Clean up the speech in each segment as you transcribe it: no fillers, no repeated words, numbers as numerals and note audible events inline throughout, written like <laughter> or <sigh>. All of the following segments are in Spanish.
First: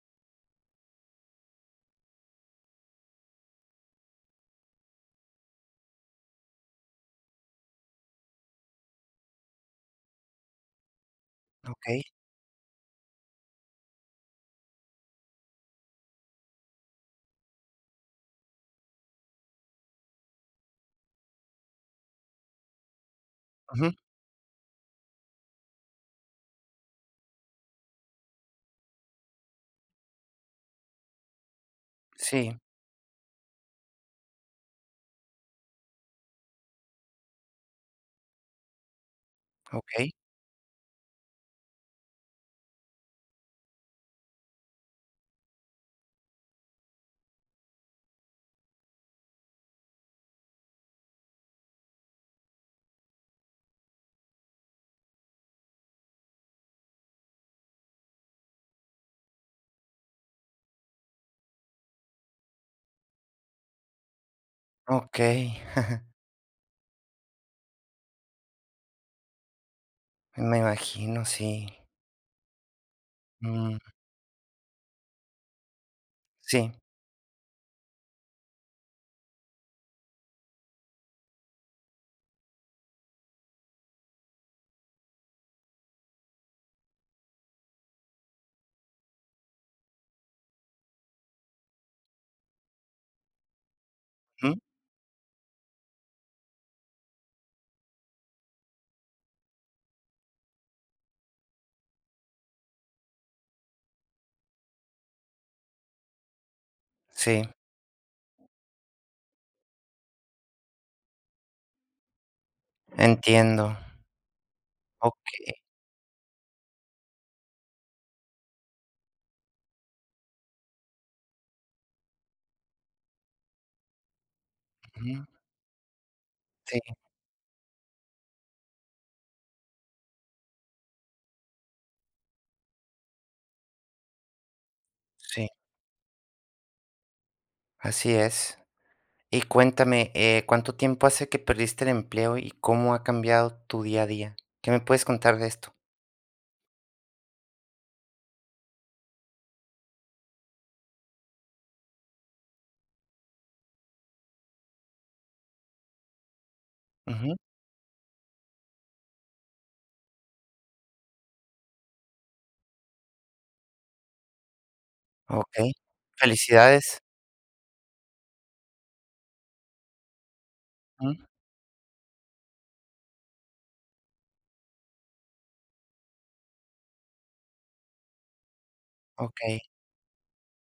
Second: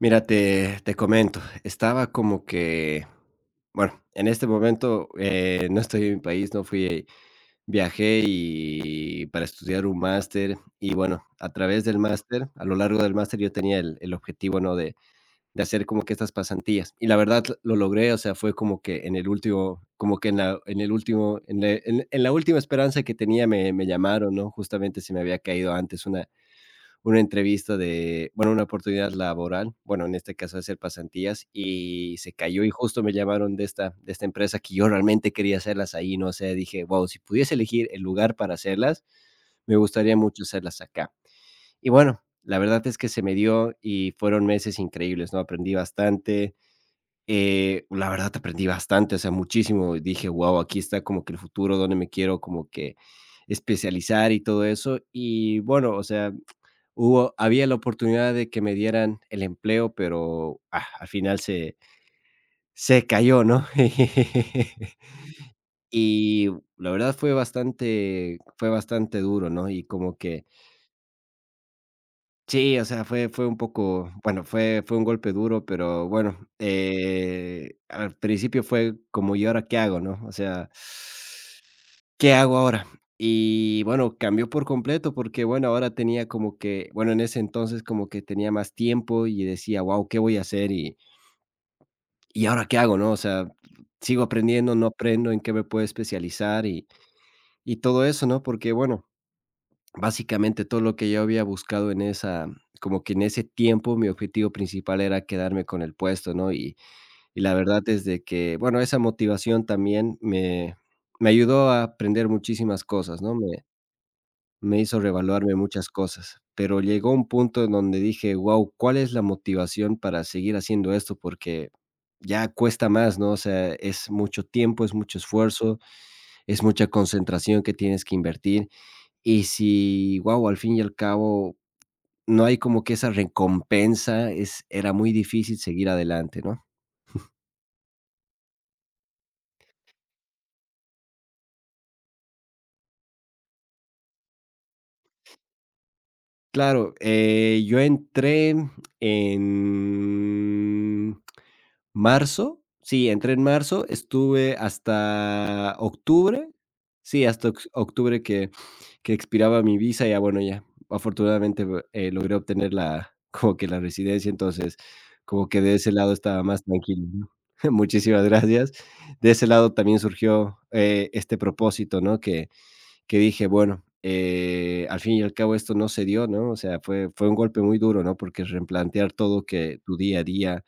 Mira, te comento, estaba como que, bueno, en este momento, no estoy en mi país, no fui viajé y para estudiar un máster y bueno, a través del Okey. máster, a lo largo del máster yo tenía el objetivo, ¿no?, de hacer como que estas pasantías y la verdad lo logré, o sea, fue como que en la en el último en la última esperanza que tenía me Ujú. llamaron, ¿no?, justamente se me había caído antes una entrevista de, bueno, una oportunidad laboral, bueno, en este caso hacer pasantías y se Sí. cayó y justo me llamaron de esta empresa que yo realmente quería hacerlas ahí, no sé, dije: wow si pudiese elegir el lugar para hacerlas, me Okey. gustaría mucho hacerlas acá". Y bueno, la verdad es que se me dio y fueron meses increíbles, ¿no? Aprendí bastante, la verdad aprendí bastante, o sea, muchísimo. Dije: wow aquí está como que el futuro, donde me quiero como que especializar y todo eso". Y bueno, o sea, Hubo había la oportunidad de que me dieran el empleo, pero, al final se cayó, ¿no? <laughs> Okey. <laughs> Y la verdad fue bastante duro, ¿no? Y como que Me imagino, sí. sí, o sea, fue un Mm. poco, bueno, fue un golpe duro, pero bueno, Sí. Al principio fue como, ¿y ahora qué hago, no? O sea, ¿qué hago ahora? Y bueno, cambió por completo porque, bueno, ahora tenía como que, bueno, en ese entonces como que tenía más tiempo y decía, wow, ¿qué voy a hacer? Y ahora qué hago, ¿no? O sea, sigo Ujú. aprendiendo, no aprendo, en qué me puedo especializar y todo eso, ¿no? Porque, bueno, básicamente todo lo que yo había buscado en esa, como que en ese tiempo, mi objetivo principal era quedarme con el puesto, ¿no? Y Sí, la verdad es de que, bueno, esa motivación también me ayudó a aprender muchísimas cosas, ¿no? Me, entiendo. Me hizo Okey. reevaluarme muchas cosas, pero llegó un punto en donde dije: "Guau, ¿cuál es la motivación para seguir haciendo esto?", porque ya cuesta más, ¿no? O sea, es mucho tiempo, es mucho Ujú. esfuerzo, es mucha Sí. concentración que tienes que invertir, y si, guau, al fin y al cabo no hay como que esa recompensa, es era muy Sí, difícil seguir adelante, ¿no? así es. Y cuéntame, ¿cuánto tiempo hace que perdiste el empleo y cómo ha cambiado tu día a día? ¿Qué me puedes contar de esto? Claro, yo entré en marzo, sí, entré en marzo, estuve hasta octubre, sí, Ujú. hasta octubre que expiraba mi visa, ya bueno, ya afortunadamente logré obtener la, <laughs> como que la residencia, entonces como que Okey. de ese lado estaba más Felicidades. tranquilo, ¿no? <laughs> Muchísimas gracias. De ese lado también surgió Ujú. este propósito, ¿no? Que dije, bueno, al fin y al cabo esto no se dio, ¿no? O sea, fue, fue un golpe muy duro, ¿no? Porque replantear todo Okey. que tu día a día,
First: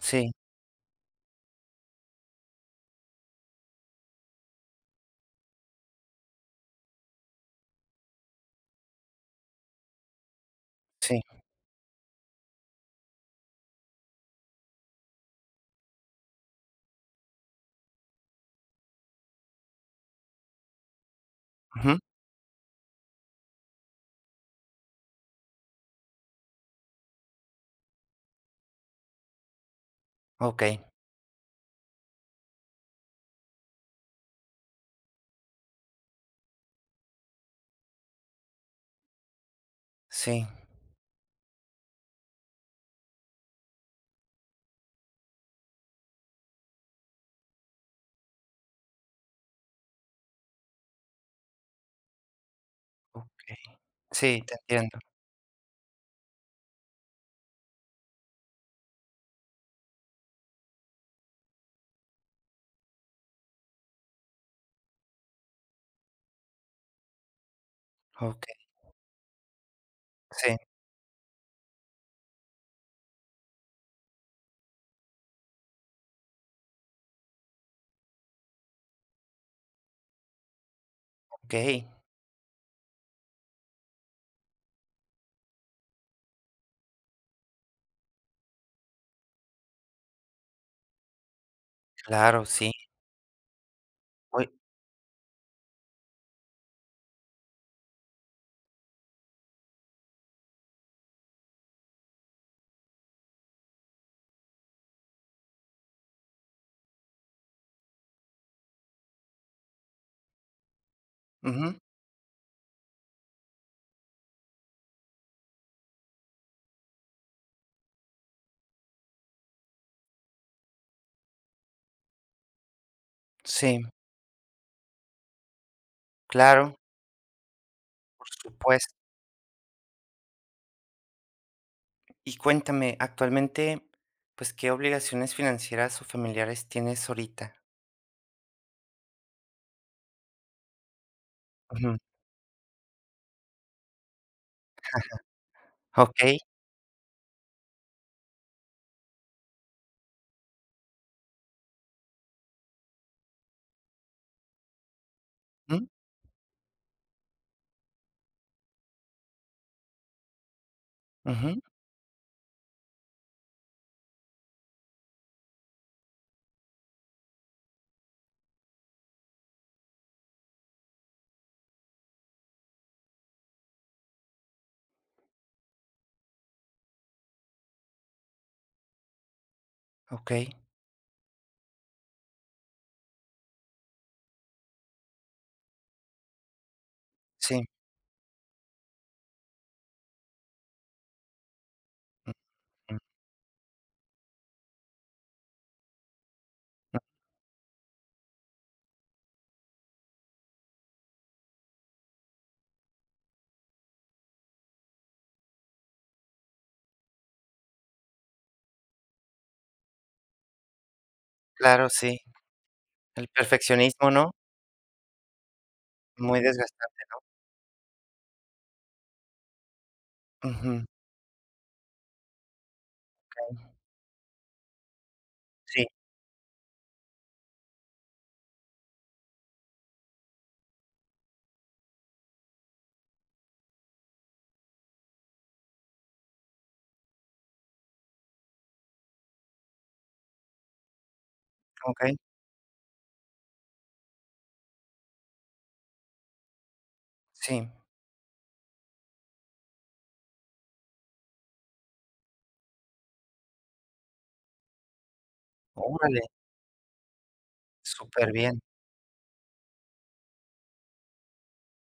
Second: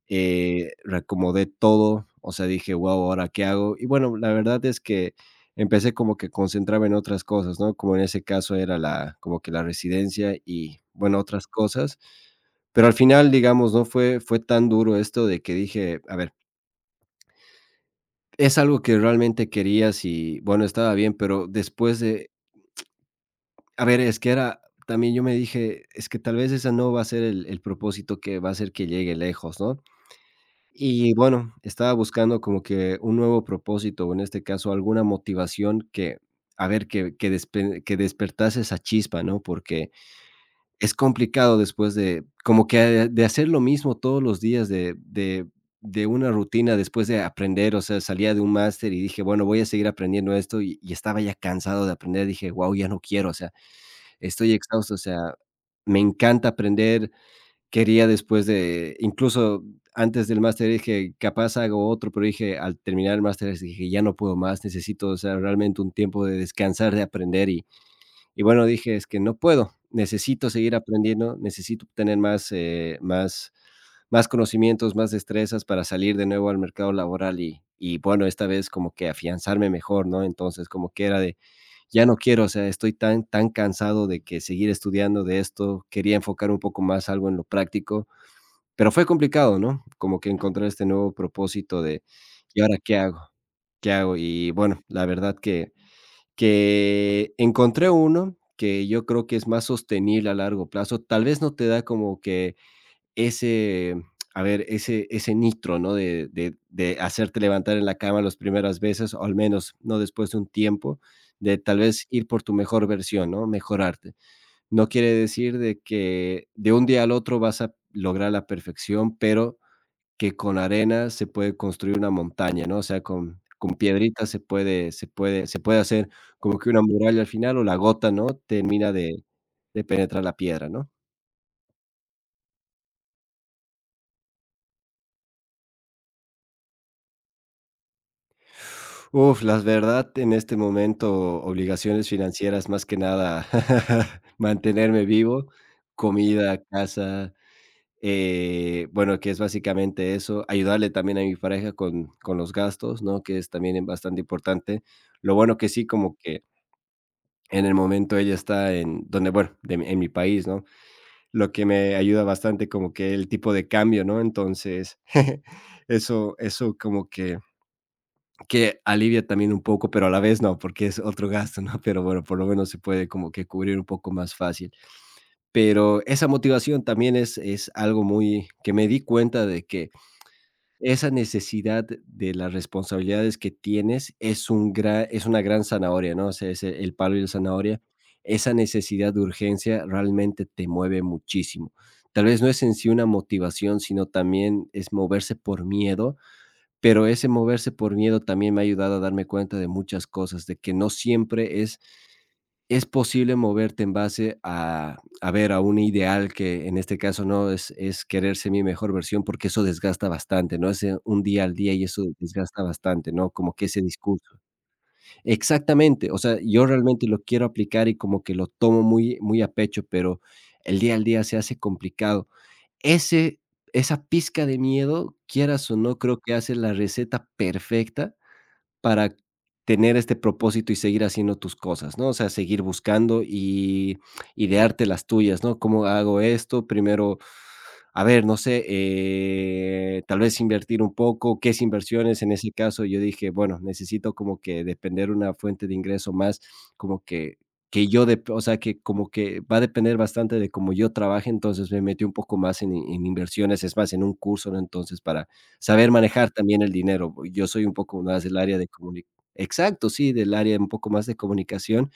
Sí. Reacomodé todo, o sea, dije, wow, ¿ahora qué hago? Y bueno, la verdad es que empecé como que concentrarme en otras cosas, ¿no? Como en ese caso era la, como que la residencia y, bueno, Sí. otras cosas. Pero al final, digamos, no fue, fue tan duro esto de que dije, a ver, es algo que realmente querías y, bueno, estaba bien, pero Ujú. después de. A ver, es que era también yo me dije: "Es que tal vez esa no va a ser el propósito que va a hacer que llegue lejos", ¿no? Okey. Y bueno, estaba buscando como que un nuevo propósito, o en este caso, alguna motivación que, a ver, que despertase esa chispa, ¿no? Porque Sí. es complicado después de como que de hacer lo mismo todos los días, de una rutina después de aprender, o sea, salía de un máster y dije: "Bueno, voy a seguir aprendiendo esto", y estaba ya cansado de aprender, dije: wow ya no quiero", o sea, Okey. Sí, estoy te exhausto, o entiendo. sea, me encanta aprender. Quería después de incluso antes del máster dije: "Capaz hago otro", pero dije, al terminar el máster dije: "Ya no puedo más, necesito, o sea, realmente un tiempo de descansar, de aprender", y Okey. bueno, dije: "Es que no puedo, necesito Sí. seguir aprendiendo, necesito tener más, más más conocimientos, más destrezas para salir de nuevo al mercado laboral", y bueno, esta vez como que afianzarme mejor, ¿no? Entonces, como que era de Okey. ya no quiero, o sea, estoy tan, tan cansado de que seguir estudiando de esto, quería enfocar un poco más algo en lo práctico, pero fue complicado, ¿no? Como que encontrar este nuevo propósito de, Claro. ¿y Sí. ahora qué hago? ¿Qué hago? Oy. Y bueno, la verdad que encontré uno que yo creo que es más sostenible a largo plazo. Tal vez no te da como que ese, a ver, ese nitro, ¿no? De hacerte levantar en la cama las primeras veces, o al menos, ¿no? Después de un tiempo, de Ujú. tal vez ir por tu mejor versión, ¿no? Mejorarte. No quiere decir de que de un día al otro vas a lograr la perfección, pero que con arena se puede construir una montaña, ¿no? O sea, con Sí, piedritas se puede hacer como que claro, una muralla al final, o la gota, por ¿no? Termina supuesto. De penetrar la piedra, ¿no? Y cuéntame, actualmente, pues, ¿qué obligaciones financieras o familiares tienes ahorita? Uf, las verdad, en este momento, Ujú. obligaciones financieras, más que nada, <laughs> mantenerme vivo, Okey. comida, casa, bueno, que es básicamente eso, ayudarle también a mi pareja con los gastos, ¿no? Que es también bastante importante. Lo bueno que Mm, sí, como que en el momento ella está en donde, bueno, en mi país, ¿no? Lo ujú. que me ayuda bastante como que el tipo de cambio, ¿no? Entonces, <laughs> eso como que alivia también un poco, pero a la vez no, porque es otro gasto, ¿no? Pero bueno, por lo menos se puede como que cubrir un poco más fácil. Pero esa motivación también es algo muy que me di cuenta de que Okey. esa necesidad de las responsabilidades que tienes es, es una gran zanahoria, ¿no? O sea, es el palo y la Sí. zanahoria. Esa necesidad de urgencia realmente te mueve muchísimo. Tal vez no es en sí Ujú. una motivación, sino también es moverse por miedo, pero ese moverse por miedo también me ha ayudado a darme cuenta de muchas cosas, de que no siempre es posible moverte en base a ver, a un ideal que en este caso, ¿no? Es querer ser mi mejor versión, porque eso desgasta bastante, ¿no? Es, un día al día y Claro, eso sí. desgasta bastante, El ¿no? Como que ese perfeccionismo, ¿no? discurso. Exactamente, o sea, Muy yo desgastante. realmente lo quiero aplicar y como que lo tomo muy muy a pecho, pero el Ujú. día al día se hace complicado. Ese Okey. esa pizca de miedo, quieras o Sí, no, creo que hace la receta perfecta para tener este propósito y seguir haciendo tus cosas, ¿no? O sea, seguir buscando y idearte las tuyas, ¿no? ¿Cómo hago esto? Primero, a ver, no sé, tal vez invertir un poco, ¿qué es okey. inversiones? En ese caso, yo dije, bueno, necesito como que depender una fuente de ingreso más, como Sí. que yo, o sea, que como que va a depender bastante de cómo yo trabaje, entonces me metí un poco más en inversiones, es más, en un curso, ¿no? Entonces, para saber Órale, manejar también el dinero. Yo soy un poco más súper del área bien. de comuni exacto, sí, del área un poco más de comunicación.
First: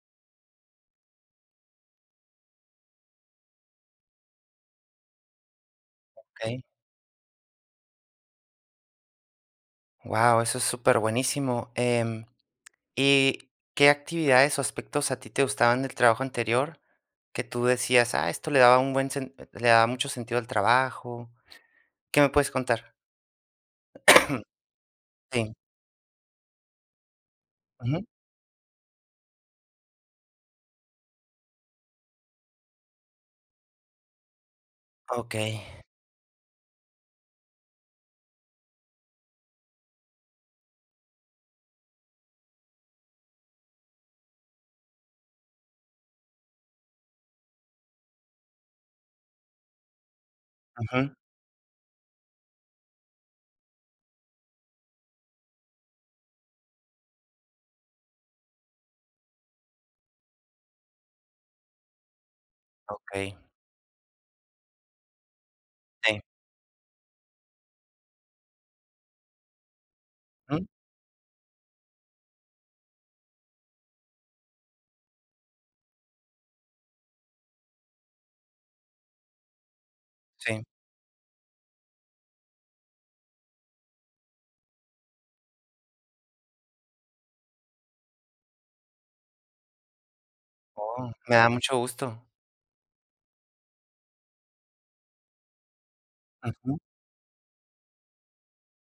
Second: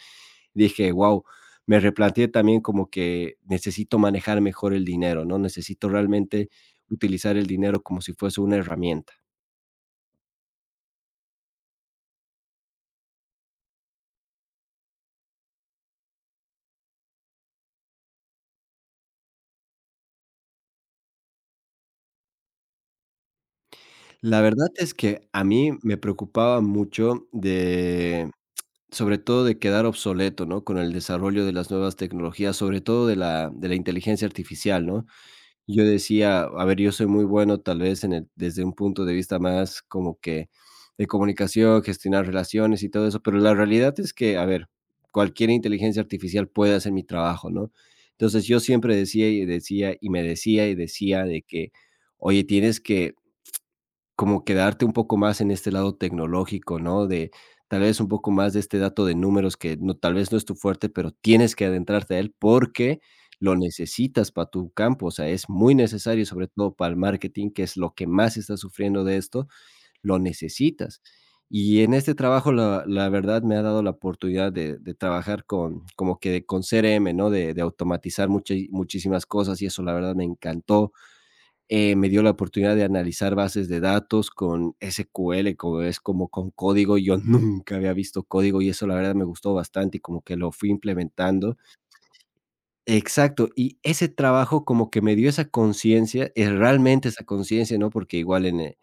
Dije: wow me replanteé también como que necesito manejar mejor el dinero, ¿no? Necesito realmente Okey. utilizar el dinero como si fuese una herramienta. Wow, eso es superbuenísimo. Buenísimo. ¿Y qué actividades o aspectos a ti te gustaban del trabajo anterior que tú decías: "Ah, esto le daba un buen sen le daba mucho sentido al trabajo"? ¿Qué me puedes contar? La <clears throat> verdad es que a Sí. mí me preocupaba mucho Ujú. de sobre todo de quedar obsoleto, ¿no? Con el desarrollo de las nuevas tecnologías, sobre todo de la inteligencia artificial, ¿no? Okey. Yo decía, a ver, yo soy muy bueno tal vez en el desde un punto de vista más como que de comunicación, gestionar relaciones y todo eso, pero la realidad es que, a ver, cualquier inteligencia artificial puede hacer mi trabajo, ¿no? Entonces, yo siempre decía y decía y me decía y Ujú. decía de que: "Oye, tienes que como quedarte un poco más en este lado tecnológico, ¿no? De tal vez un poco más de este dato de números que no, tal vez no es tu fuerte, pero tienes que adentrarte a él porque Okey. lo necesitas para tu campo, o sea, es muy Sí. necesario, sobre todo para el marketing, que es lo que más está sufriendo de esto, lo Ujú. necesitas. Y en este trabajo, la verdad, me ha dado la oportunidad de trabajar con, como que con CRM, ¿no? De automatizar muchas muchísimas cosas y eso, la verdad, me Sí. encantó, me dio la oportunidad de analizar bases de datos con SQL, como es como con código. Yo <laughs> nunca había visto código y eso la verdad me gustó bastante y como que lo fui Oh, me da implementando. mucho gusto. Exacto, y ese trabajo como que me dio esa conciencia, es Ujú. realmente esa conciencia, ¿no? Porque igual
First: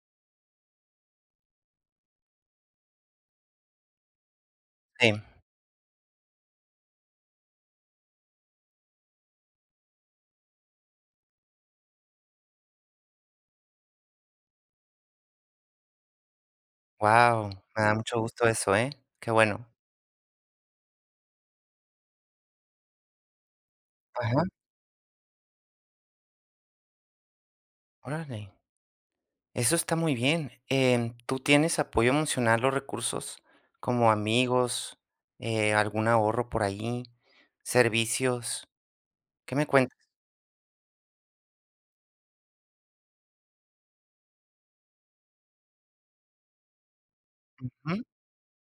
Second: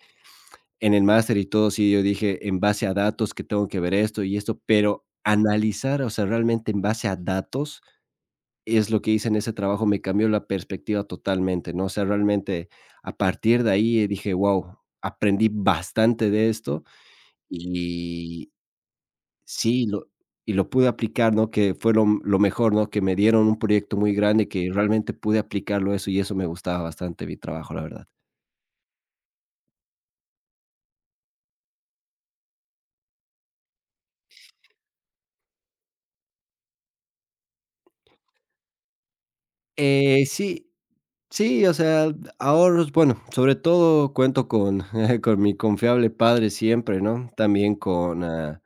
en el máster y todo, sí, yo dije en base a datos que tengo que ver esto y esto, pero Sí. analizar, o sea, realmente en base a datos es lo que hice en ese trabajo, me cambió la perspectiva totalmente, ¿no? O sea, realmente a partir de ahí dije: wow aprendí bastante de esto", Wow, me da mucho gusto y eso, ¿eh? Qué bueno. sí, lo y lo pude aplicar, ¿no? Que fue lo mejor, ¿no? Que me dieron un proyecto muy Ajá. grande que realmente pude aplicarlo eso, y eso me gustaba bastante mi trabajo, la verdad. Órale. Eso está muy bien. ¿Tú tienes apoyo emocional o recursos como amigos, algún ahorro por ahí, servicios? ¿Qué me cuentas? Sí. Sí, o sea, ahorros, bueno, sobre todo cuento con, <laughs> con mi confiable padre siempre, ¿no? También Ujú. con,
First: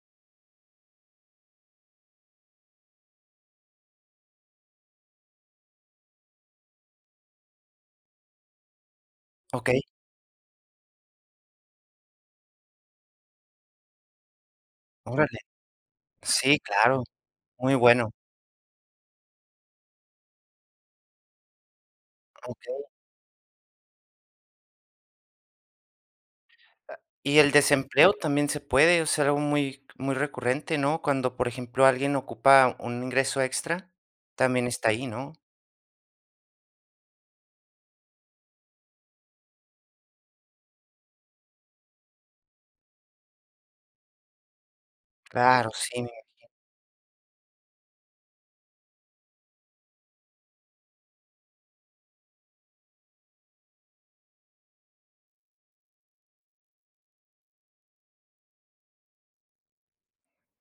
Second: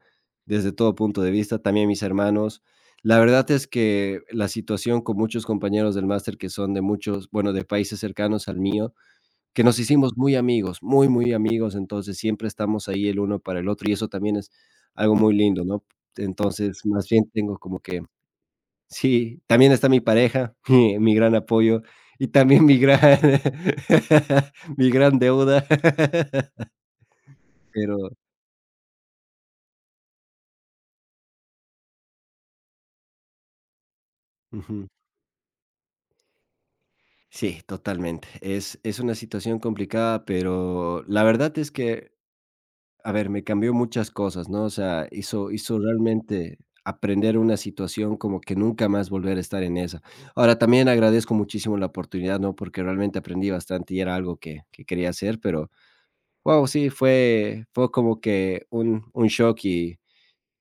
desde todo punto de vista, también mis hermanos. La verdad es que la situación con muchos compañeros del máster que son de muchos, bueno, de países cercanos al mío, que nos Okey. hicimos muy amigos, muy, muy amigos, entonces siempre estamos ahí el uno para el otro y eso también es algo muy Órale. lindo, ¿no? Sí, Entonces, claro, más bien tengo muy como que bueno, sí, también está mi pareja, <laughs> mi gran apoyo, y también mi okey. gran <laughs> mi gran deuda, <laughs> Ah, y el pero desempleo también se puede, o sea, algo muy muy recurrente, ¿no? Cuando, por ejemplo, alguien ocupa un ingreso extra, también ujú. está ahí, ¿no? Sí, totalmente. Es una situación complicada, pero la verdad es que, a ver, me cambió muchas cosas, ¿no? O sea, hizo Claro, hizo sí. realmente aprender una situación como que nunca más volver a estar en esa. Ahora, también agradezco muchísimo la oportunidad, ¿no? Porque realmente aprendí bastante y era algo que quería hacer, pero wow sí, fue como que un shock y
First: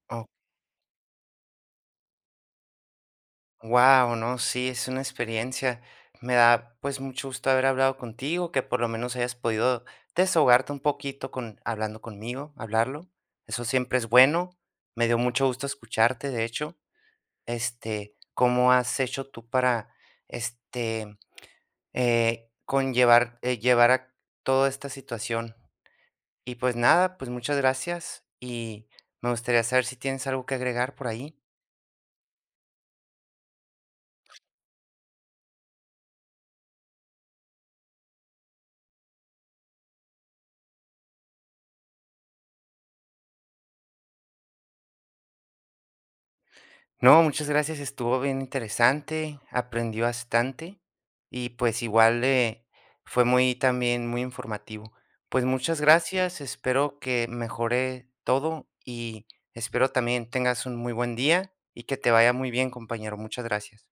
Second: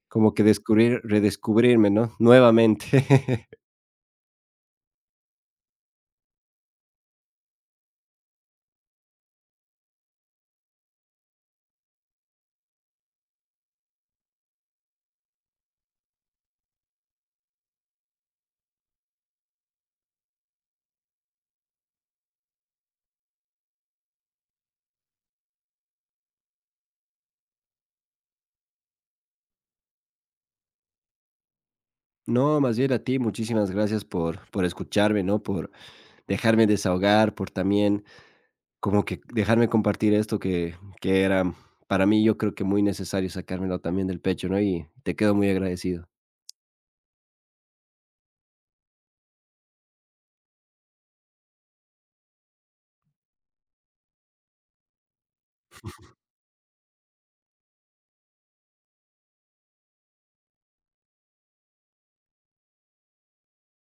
como que descubrir redescubrirme, ¿no?, nuevamente. <laughs> Wow, no, sí, es una experiencia. Me da, pues, mucho gusto haber hablado contigo, que por lo menos hayas podido desahogarte un poquito con hablando conmigo, hablarlo. Eso siempre es bueno. Me dio mucho gusto escucharte, de hecho. Este, ¿cómo has hecho tú para, este, conllevar, llevar a toda esta situación? Y pues nada, pues muchas gracias y me gustaría saber si tienes algo que agregar por ahí. No, más bien a ti, muchísimas gracias por escucharme, ¿no?, por dejarme desahogar, por también como que dejarme compartir esto que era para mí, yo creo que muy necesario sacármelo también del pecho, ¿no?, y te quedo muy agradecido. No, muchas gracias, estuvo bien interesante, aprendí bastante y pues igual fue muy también muy informativo. Pues muchas gracias, espero que mejore todo y espero también tengas un muy buen día y que te vaya muy bien, compañero. Muchas gracias.